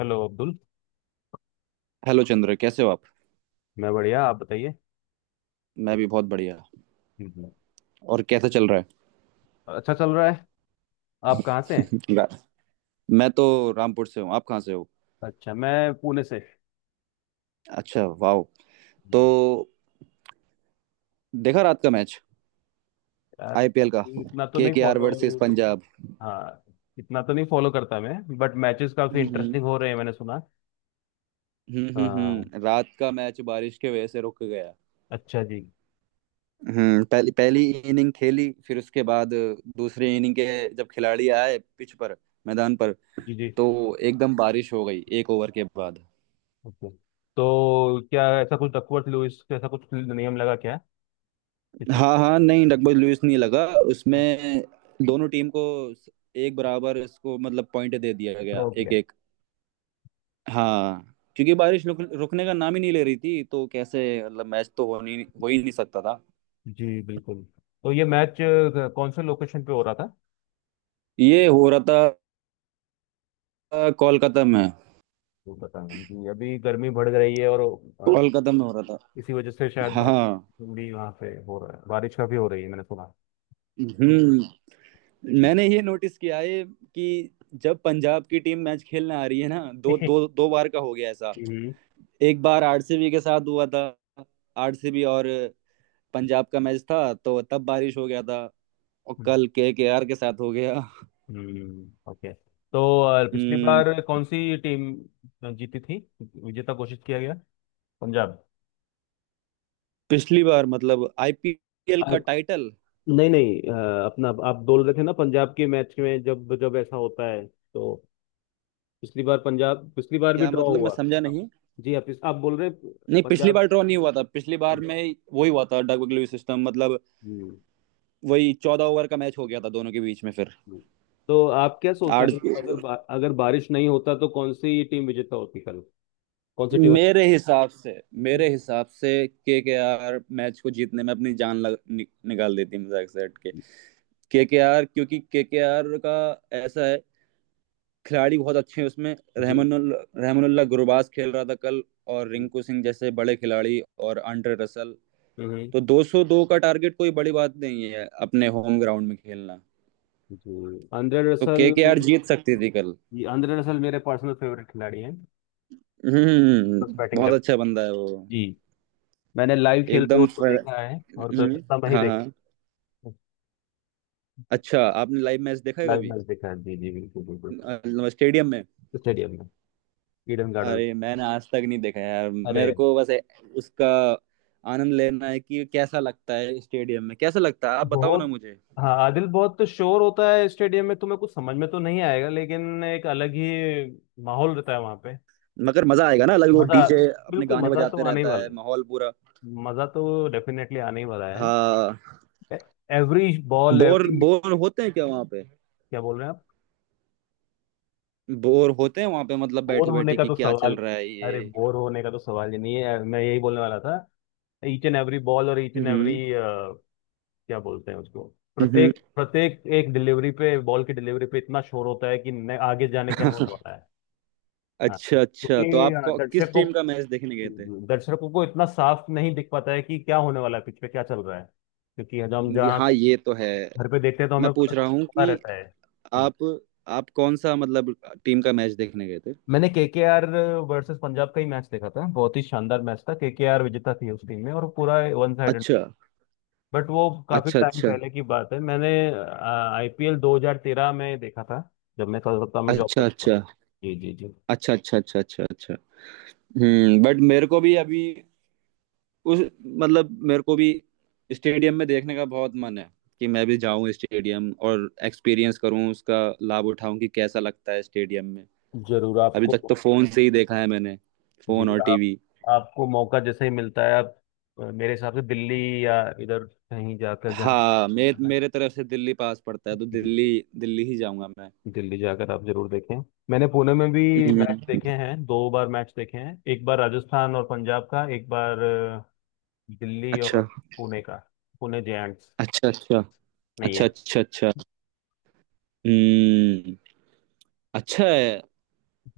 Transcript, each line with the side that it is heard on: left: Hello Abdul.
right: Hello Chandra, कैसे हो आप?
left: मैं बढ़िया, आप बताइए।
right: मैं भी बहुत बढ़िया।
left: हम्म।
right: और कैसा चल रहा
left: अच्छा चल रहा है। आप कहाँ से हैं?
right: है? मैं तो रामपुर से हूँ। आप कहाँ से हो?
left: अच्छा, मैं पुणे से।
right: अच्छा, वाह। तो
left: हम्म।
right: देखा रात का मैच?
left: यार,
right: आईपीएल का,
left: इतना तो नहीं
right: केकेआर वर्सेस
left: फॉलो।
right: पंजाब।
left: हाँ, इतना तो नहीं फॉलो करता मैं, बट मैचेस काफी
right: हम्म।
left: इंटरेस्टिंग हो रहे हैं मैंने सुना।
right: हम्म हम्म
left: हाँ।
right: रात का मैच बारिश के वजह से रुक गया।
left: अच्छा जी।
right: पहली पहली इनिंग खेली, फिर उसके बाद दूसरी इनिंग के जब खिलाड़ी आए पिच पर, मैदान पर,
left: जी जी।
right: तो एकदम बारिश हो गई एक ओवर के बाद।
left: ओके। तो क्या ऐसा कुछ डकवर्थ लुईस, ऐसा कुछ नियम लगा क्या किसी
right: हाँ
left: को?
right: हाँ, नहीं, डकबॉज लुईस नहीं लगा उसमें। दोनों टीम को एक बराबर इसको मतलब पॉइंट दे दिया गया,
left: ड्रॉ किया?
right: एक एक। हाँ क्योंकि बारिश रुकने का नाम ही नहीं ले रही थी, तो कैसे मतलब मैच तो हो नहीं, हो ही नहीं सकता था।
left: जी बिल्कुल। तो ये मैच कौन से लोकेशन पे हो रहा था?
right: ये हो रहा था कोलकाता में।
left: वो बताना कि अभी गर्मी बढ़ रही है, और
right: कोलकाता में हो रहा
left: इसी वजह से
right: था।
left: शायद
right: हाँ।
left: बारिश भी वहाँ पे हो रहा है, बारिश काफी हो रही है मैंने सुना।
right: हम्म।
left: जी।
right: मैंने ये नोटिस किया है कि जब पंजाब की टीम मैच खेलने आ रही है ना, दो दो दो बार का हो गया ऐसा।
left: हम्म।
right: एक बार आरसीबी के साथ हुआ था। आरसीबी और पंजाब का मैच था तो तब बारिश हो गया था। और कल केकेआर के साथ हो गया।
left: हम्म, ओके। तो पिछली
right: हम्म,
left: बार कौन सी टीम जीती थी, विजेता घोषित किया गया? पंजाब?
right: पिछली बार मतलब आईपीएल
left: अ,
right: का टाइटल?
left: नहीं नहीं, अपना आप बोल रहे थे ना, पंजाब के मैच में जब जब ऐसा होता है तो पिछली बार पंजाब, पिछली बार भी
right: क्या
left: ड्रॉ
right: मतलब, मैं
left: हुआ?
right: समझा
left: आप?
right: नहीं।
left: जी, आप बोल रहे हैं
right: नहीं, पिछली
left: पंजाब।
right: बार ड्रॉ नहीं हुआ था, पिछली बार
left: हम्म।
right: में वही हुआ था, डग लुईस सिस्टम मतलब।
left: हम्म।
right: वही 14 ओवर का मैच हो गया था दोनों के बीच में फिर।
left: हम्म। तो आप क्या सोचते हैं,
right: आठ।
left: अगर अगर, बा, अगर बारिश नहीं होता तो कौन सी टीम विजेता होती कल? कौन सी टीम अच्छी?
right: मेरे हिसाब से, मेरे हिसाब से केकेआर मैच को जीतने में अपनी जान निकाल देती, मजाक से हट के। के आर, क्योंकि केकेआर का ऐसा है, खिलाड़ी बहुत अच्छे हैं उसमें।
left: जी
right: रहमानुल रहमानुल्लाह गुरबाज खेल रहा था कल, और
left: जी।
right: रिंकू सिंह जैसे बड़े खिलाड़ी, और आंड्रे रसल।
left: हम्म।
right: तो 202 का टारगेट कोई बड़ी बात नहीं है अपने होम ग्राउंड में खेलना।
left: जी आंद्रे
right: तो
left: रसल।
right: केकेआर जीत सकती थी कल।
left: जी, आंद्रे रसल मेरे पर्सनल फेवरेट खिलाड़ी हैं।
right: हम्म,
left: प्लस बैटिंग कर।
right: बहुत अच्छा बंदा है वो।
left: जी। मैंने लाइव खेलते हुए
right: एकदम
left: उनको
right: फ्र-
left: देखा है, और
right: हम्म,
left: कलकत्ता में ही
right: हाँ
left: देखा।
right: हाँ। अच्छा, आपने लाइव मैच देखा है
left: लाइव
right: कभी?
left: मैच देखा है जी, जी बिल्कुल, बिल्कुल।
right: अ, स्टेडियम में?
left: स्टेडियम में। Eden Garden.
right: अरे मैंने आज तक नहीं देखा यार,
left: अरे,
right: मेरे को बस उसका आनंद लेना है कि कैसा लगता है स्टेडियम में, कैसा लगता है, आप बताओ ना
left: बहुत।
right: मुझे।
left: हाँ आदिल, बहुत शोर होता है स्टेडियम में, तुम्हें कुछ समझ में तो नहीं आएगा, लेकिन एक अलग ही माहौल रहता है वहां।
right: मगर मजा आएगा ना अलग, वो
left: मजा।
right: डीजे अपने
left: बिल्कुल,
right: गाने
left: मजा तो
right: बजाते
left: आने ही
right: रहता
left: वाला
right: है, माहौल पूरा।
left: है। मजा तो डेफिनेटली आने ही वाला है।
right: हाँ।
left: Every ball,
right: bore
left: every.
right: Bore होते हैं क्या वहाँ पे?
left: क्या बोल रहे हैं आप?
right: बोर होते हैं वहाँ पे मतलब,
left: बोर
right: बैठे
left: होने
right: बैठे
left: का
right: कि
left: तो
right: क्या
left: सवाल।
right: चल रहा है
left: अरे,
right: ये?
left: बोर होने का तो सवाल ही नहीं है, मैं यही बोलने वाला था। ईच एंड एवरी बॉल और ईच एंड एवरी,
right: हम्म।
left: क्या बोलते हैं उसको,
right: हम्म।
left: प्रत्येक प्रत्येक एक डिलीवरी पे, बॉल की डिलीवरी पे इतना शोर होता है कि आगे जाने क्या होने वाला है। हाँ,
right: अच्छा अच्छा, तो
left: क्योंकि
right: आप किस
left: दर्शकों,
right: टीम का मैच देखने गए थे?
left: दर्शकों को इतना साफ नहीं दिख पाता है कि क्या होने वाला है, पिच पे क्या चल रहा है, क्योंकि हम जहाँ
right: हाँ ये तो है।
left: घर पे देखते हैं तो
right: मैं
left: हमें पता
right: पूछ रहा हूँ
left: पता
right: कि
left: रहता है। हम्म।
right: आप आप कौन सा मतलब टीम का मैच देखने गए थे?
left: मैंने केकेआर वर्सेस पंजाब का ही मैच देखा था, बहुत ही शानदार मैच था, केकेआर विजेता थी उस टीम में और पूरा वन साइडेड।
right: अच्छा
left: बट वो काफी
right: अच्छा
left: टाइम
right: अच्छा
left: पहले की बात है, मैंने आईपीएल 2013 में देखा था जब मैं कलकत्ता में जॉब
right: अच्छा
left: करता था।
right: अच्छा।
left: जी जी जी।
right: अच्छा अच्छा अच्छा अच्छा अच्छा। बट मेरे को भी अभी उस मतलब मेरे को भी स्टेडियम में देखने का बहुत मन है, कि मैं भी जाऊं स्टेडियम और एक्सपीरियंस करूं उसका, लाभ उठाऊं कि कैसा लगता है स्टेडियम में।
left: जरूर
right: अभी
left: आपको।
right: तक तो फोन से ही देखा है मैंने, फोन
left: जी,
right: और
left: आप,
right: टीवी।
left: आपको मौका जैसे ही मिलता है आप, मेरे हिसाब से दिल्ली या इधर कहीं जाकर, जहाँ,
right: हाँ मेरे तरफ से दिल्ली पास पड़ता है तो दिल्ली दिल्ली ही जाऊंगा मैं।
left: दिल्ली जाकर आप जरूर देखें। मैंने पुणे में भी मैच देखे
right: हम्म,
left: हैं, दो बार मैच देखे हैं, एक बार राजस्थान और पंजाब का, एक बार दिल्ली और
right: अच्छा
left: पुणे का, पुणे जायंट्स
right: अच्छा अच्छा।
left: नहीं
right: अच्छा
left: है।
right: अच्छा अच्छा। हम्म। अच्छा है।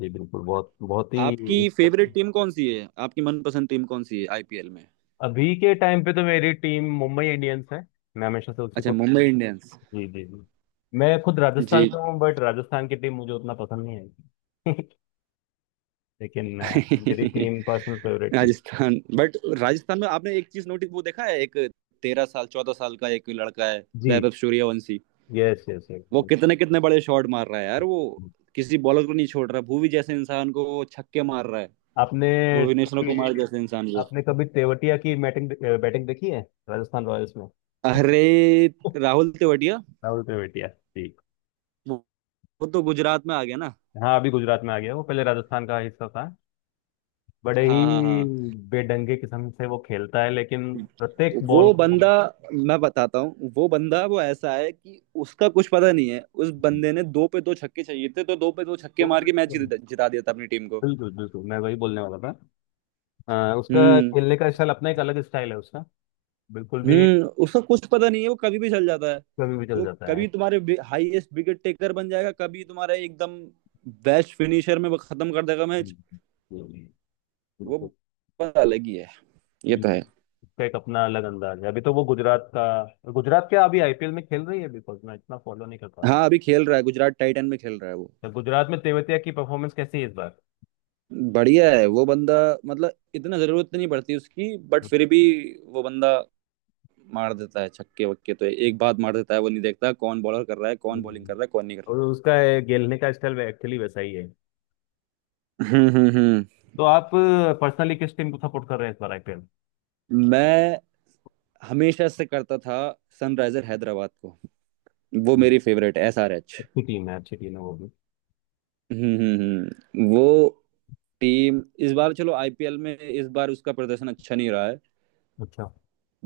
left: जी बिल्कुल, बहुत बहुत ही।
right: आपकी फेवरेट टीम कौन सी है? आपकी मनपसंद टीम कौन सी है आईपीएल में?
left: अभी के टाइम पे तो मेरी टीम मुंबई इंडियंस है, मैं हमेशा से उसी को।
right: अच्छा, मुंबई इंडियंस।
left: जी जी जी। मैं खुद राजस्थान
right: जी।
left: का हूँ बट राजस्थान की टीम मुझे उतना पसंद नहीं है। लेकिन मेरी team, personal favourite team.
right: Rajasthan, but Rajasthan में आपने एक चीज नोटिस, वो देखा है? एक 13 साल, 14 साल का एक लड़का है,
left: जी।
right: वैभव सूर्यवंशी।
left: यस यस
right: वो
left: यस।
right: कितने कितने बड़े शॉट मार रहा है यार, वो किसी बॉलर को नहीं छोड़ रहा, भुवी जैसे इंसान को वो छक्के मार रहा है,
left: आपने,
right: भुवनेश्वर कुमार जैसे इंसान को।
left: आपने कभी तेवतिया की बैटिंग बैटिंग देखी है, राजस्थान रॉयल्स में?
right: अरे, राहुल तेवड़िया।
left: राहुल तेवतिया, ठीक।
right: वो वो तो गुजरात में आ गया ना।
left: हाँ, अभी गुजरात में आ गया, वो पहले राजस्थान का हिस्सा था। बड़े
right: हाँ हाँ
left: ही
right: हाँ।
left: बेढंगे किस्म से वो खेलता है, लेकिन प्रत्येक बॉल
right: वो
left: को
right: बंदा मैं बताता हूँ, वो बंदा वो ऐसा है कि उसका कुछ पता नहीं है, उस बंदे ने दो पे दो छक्के चाहिए थे तो दो पे दो छक्के
left: वो
right: मार
left: बिल्कुल,
right: के मैच जिता जिता दिया था अपनी टीम को।
left: बिल्कुल बिल्कुल, मैं वही बोलने वाला था। उसका
right: हम्म।
left: खेलने का स्टाइल, अपना एक अलग स्टाइल है उसका। बिल्कुल भी।
right: उसका कुछ पता नहीं है, वो कभी भी चल जाता है।
left: कभी भी चल
right: वो
left: जाता है।
right: कभी तुम्हारे हाईएस्ट विकेट टेकर बन जाएगा, कभी तुम्हारा एकदम बेस्ट फिनिशर में वो खत्म कर देगा मैच।
left: हम्म। हम्म। बिल्कुल।
right: वो बात अलग ही है। ये तो है।
left: जिसका एक अपना अलग अंदाज है। अभी तो वो गुजरात का, गुजरात क्या, अभी आईपीएल में खेल रही है, बिकॉज मैं इतना फॉलो नहीं कर पा रहा हूँ।
right: हाँ, अभी खेल रहा है, गुजरात टाइटन में खेल रहा है वो।
left: तो गुजरात में तेवतिया की परफॉर्मेंस कैसी है इस बार?
right: बढ़िया है वो बंदा, मतलब इतना जरूरत नहीं पड़ती उसकी, बट फिर भी वो बंदा मार देता है छक्के वक्के, तो एक बात, मार देता है, वो नहीं देखता कौन बॉलर कर रहा है, कौन बॉलिंग कर
left: हम्म।
right: रहा है, कौन नहीं कर रहा
left: और
right: है।
left: उसका ये खेलने का स्टाइल एक्चुअली वैसा ही है।
right: हम्म हम्म हम्म।
left: तो आप पर्सनली किस टीम को सपोर्ट कर रहे हैं इस बार आईपीएल?
right: मैं हमेशा से करता था सनराइजर हैदराबाद को, वो मेरी फेवरेट, एसआरएच।
left: अच्छी टीम है, अच्छी टीम है वो भी।
right: हम्म हम्म, वो टीम इस बार, चलो आईपीएल में इस बार उसका प्रदर्शन अच्छा नहीं रहा है,
left: अच्छा।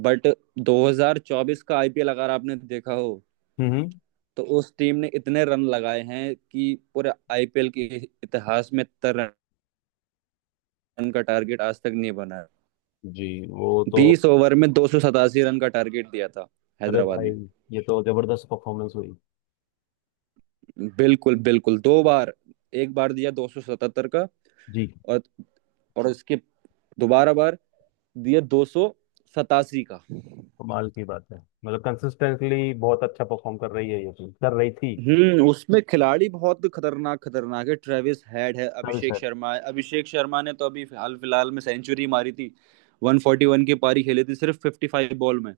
right: बट 2024 का आईपीएल अगर आपने देखा हो,
left: हम्म हम्म।
right: तो उस टीम ने इतने रन लगाए हैं कि पूरे आईपीएल के इतिहास में इतना रन का टारगेट आज तक नहीं बना है।
left: जी वो तो,
right: 20 ओवर में 287 रन का टारगेट दिया था
left: अरे
right: हैदराबाद
left: भाई,
right: ने।
left: ये तो जबरदस्त परफॉर्मेंस हुई।
right: बिल्कुल बिल्कुल, दो बार। एक बार दिया 277 का,
left: जी।
right: और और उसके दोबारा बार दिया 287 का।
left: कमाल की बात है। मतलब, कंसिस्टेंटली बहुत अच्छा परफॉर्म कर रही है ये टीम, कर रही थी।
right: हम्म, उसमें खिलाड़ी बहुत खतरनाक खतरनाक है, ट्रेविस हेड है, अभिषेक शर्मा है। अभिषेक शर्मा ने तो अभी हाल फिलहाल में सेंचुरी मारी थी, 141 की पारी खेली थी सिर्फ 55 बॉल में।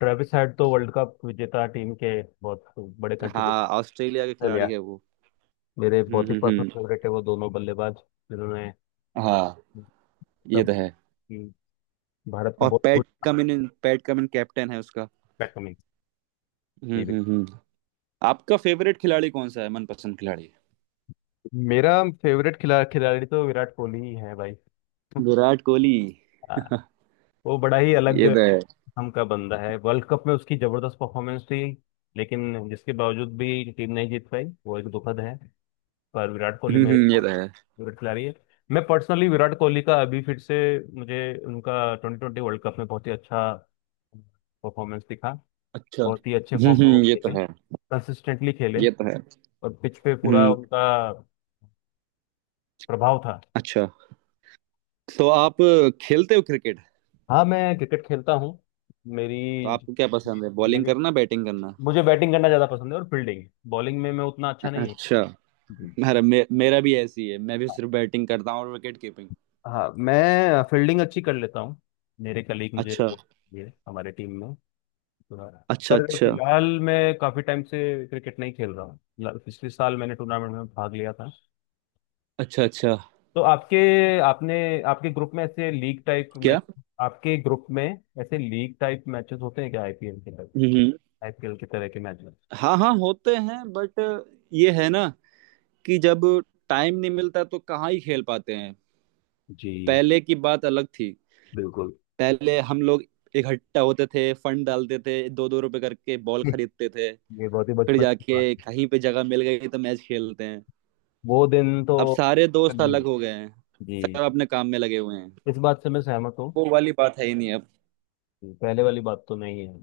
left: ट्रेविस हेड तो वर्ल्ड कप विजेता टीम के बहुत बड़े
right: हाँ,
left: कंट्रीब्यूटर
right: ऑस्ट्रेलिया के खिलाड़ी
left: लिया।
right: है वो।
left: मेरे बहुत ही पर्सनल
right: हम्म।
left: फेवरेट है वो दोनों बल्लेबाज, जिन्होंने,
right: हाँ ये
left: सब,
right: तो है।
left: भारत को
right: और
left: बहुत कुछ,
right: Pat Cummins, Pat Cummins captain है उसका।
left: कमी। जी भाई।
right: हम्म। आपका फेवरेट खिलाड़ी कौन सा है, मनपसंद खिलाड़ी?
left: मेरा फेवरेट खिलाड़ी तो विराट कोहली ही है भाई।
right: विराट कोहली।
left: आ, वो बड़ा ही अलग
right: ये तो है।
left: हम का बंदा है, वर्ल्ड कप में उसकी जबरदस्त परफॉर्मेंस थी, लेकिन जिसके बावजूद भी टीम नहीं जीत पाई, वो एक दुखद है। पर विराट कोहली मेरे
right: ये
left: बहुत
right: तो है।
left: फेवरेट खिलाड़ी है। मैं पर्सनली विराट कोहली का अभी फिर से, मुझे उनका ट्वेंटी ट्वेंटी वर्ल्ड कप में बहुत ही अच्छा परफॉर्मेंस दिखा,
right: अच्छा,
left: बहुत ही अच्छे फॉर्म में वो
right: ये तो
left: खेले,
right: है।
left: कंसिस्टेंटली खेले,
right: ये तो है।
left: और पिच पे पूरा
right: हम्म।
left: उनका प्रभाव था।
right: अच्छा, तो आप खेलते हो क्रिकेट?
left: हाँ, मैं क्रिकेट खेलता हूँ।
right: तो
left: मेरी
right: आपको क्या पसंद है, बॉलिंग
left: मेरी
right: करना, बैटिंग करना?
left: मुझे बैटिंग करना ज़्यादा पसंद है, और फील्डिंग बॉलिंग में मैं उतना अच्छा नहीं हूँ।
right: अच्छा।
left: जी।
right: मेरा भी ऐसी है, मैं भी सिर्फ बैटिंग करता हूँ और विकेट कीपिंग।
left: हाँ, मैं फील्डिंग अच्छी कर लेता हूँ, मेरे कलीग मुझे
right: अच्छा
left: वो, ये हमारे टीम में,
right: अच्छा
left: पर
right: अच्छा
left: फिलहाल मैं काफी टाइम से क्रिकेट नहीं खेल रहा हूँ। पिछले साल मैंने टूर्नामेंट में भाग लिया था।
right: अच्छा अच्छा।
left: तो आपके, आपने, आपके ग्रुप में ऐसे लीग टाइप
right: क्या?
left: मैच, आपके ग्रुप में ऐसे लीग टाइप मैचेस होते हैं क्या आईपीएल के तरह,
right: हम्म,
left: आईपीएल की तरह के मैचेस?
right: हाँ हाँ होते हैं, बट ये है ना, कि जब टाइम नहीं मिलता तो कहाँ ही खेल पाते हैं।
left: जी
right: पहले की बात अलग थी,
left: बिल्कुल।
right: पहले हम लोग इकट्ठा होते थे, फंड डालते थे दो दो रुपए करके, बॉल खरीदते थे,
left: ये बहुत ही
right: फिर
left: बचपन की
right: जाके
left: बात है।
right: कहीं पे जगह मिल गई तो मैच खेलते हैं।
left: वो दिन तो
right: अब सारे दोस्त
left: नहीं।
right: अलग हो गए हैं,
left: जी।
right: सब अपने काम में लगे हुए हैं,
left: इस बात से मैं सहमत हूँ।
right: वो वाली बात है ही नहीं अब।
left: पहले वाली बात तो नहीं है।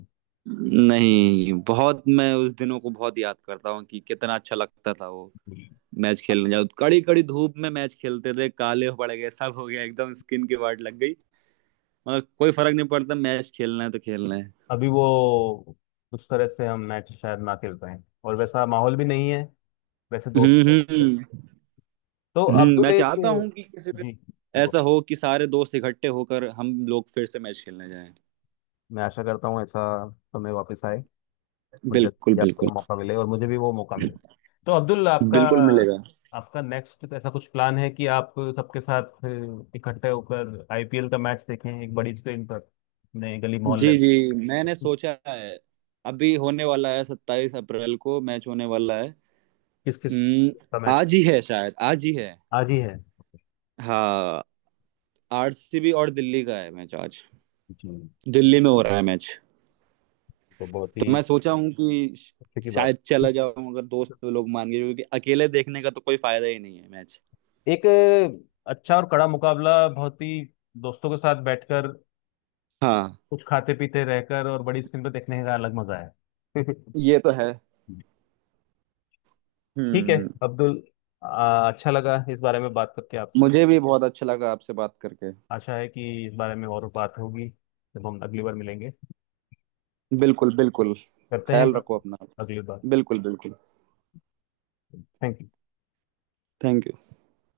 right: नहीं, बहुत, मैं उस दिनों को बहुत याद करता हूँ कि कितना अच्छा लगता था वो।
left: जी।
right: मैच खेलने जाओ, कड़ी कड़ी धूप में मैच खेलते थे, काले हो पड़ गए, सब हो गया, एकदम स्किन की वाट लग गई। मगर कोई फर्क नहीं पड़ता, मैच खेलना है तो खेलना है।
left: अभी वो उस तरह से हम मैच शायद ना खेल पाए, और वैसा माहौल भी नहीं है, वैसे
right: हम्म।
left: दोस्त हैं। तो
right: हम्म,
left: तो अब्दुल
right: मैं
left: एक,
right: चाहता हूँ कि किसी दिन
left: जी जी बोल।
right: ऐसा हो कि सारे दोस्त इकट्ठे होकर हम लोग फिर से मैच खेलने जाएं।
left: मैं आशा करता हूँ ऐसा समय वापस आए, और जब
right: बिल्कुल
left: भी आपको
right: बिल्कुल।
left: मौका मिले और मुझे भी वो मौका मिले। तो अब्दुल आपका,
right: बिल्कुल मिलेगा।
left: आपका नेक्स्ट ऐसा कुछ प्लान है कि आप सबके साथ इकट्ठे होकर आईपीएल का मैच देखें एक बड़ी स्क्रीन पर अपने गली मोहल्ले
right: जी जी, मैंने
left: में?
right: सोचा है, अभी होने वाला है, 27 अप्रैल को मैच होने वाला है।
left: किस किस
right: हम्म,
left: का मैच है?
right: आज ही है शायद, आज ही है।
left: आज ही है?
right: हाँ, आरसीबी और दिल्ली का है मैच आज,
left: जी।
right: दिल्ली में हो रहा है मैच।
left: तो बहुत ही
right: तो मैं सोचा हूँ कि
left: अच्छे की बात।
right: शायद चला जाऊँ अगर दोस्त लोग मान गए, क्योंकि अकेले देखने का तो कोई फायदा ही नहीं है मैच।
left: एक अच्छा और कड़ा मुकाबला, बहुत ही, दोस्तों के साथ बैठकर,
right: हाँ
left: कुछ खाते पीते रहकर और बड़ी स्क्रीन पर देखने का अलग मजा है।
right: ये तो है।
left: ठीक है
right: हम्म।
left: अब्दुल, अच्छा लगा इस बारे में बात करके आपसे।
right: मुझे भी बहुत अच्छा लगा आपसे बात करके।
left: आशा है कि इस बारे में और बात होगी जब हम अगली बार मिलेंगे।
right: बिल्कुल बिल्कुल,
left: करते हैं
right: ख्याल
left: बात
right: रखो अपना,
left: अगली बार।
right: बिल्कुल बिल्कुल।
left: Thank you.
right: Thank you.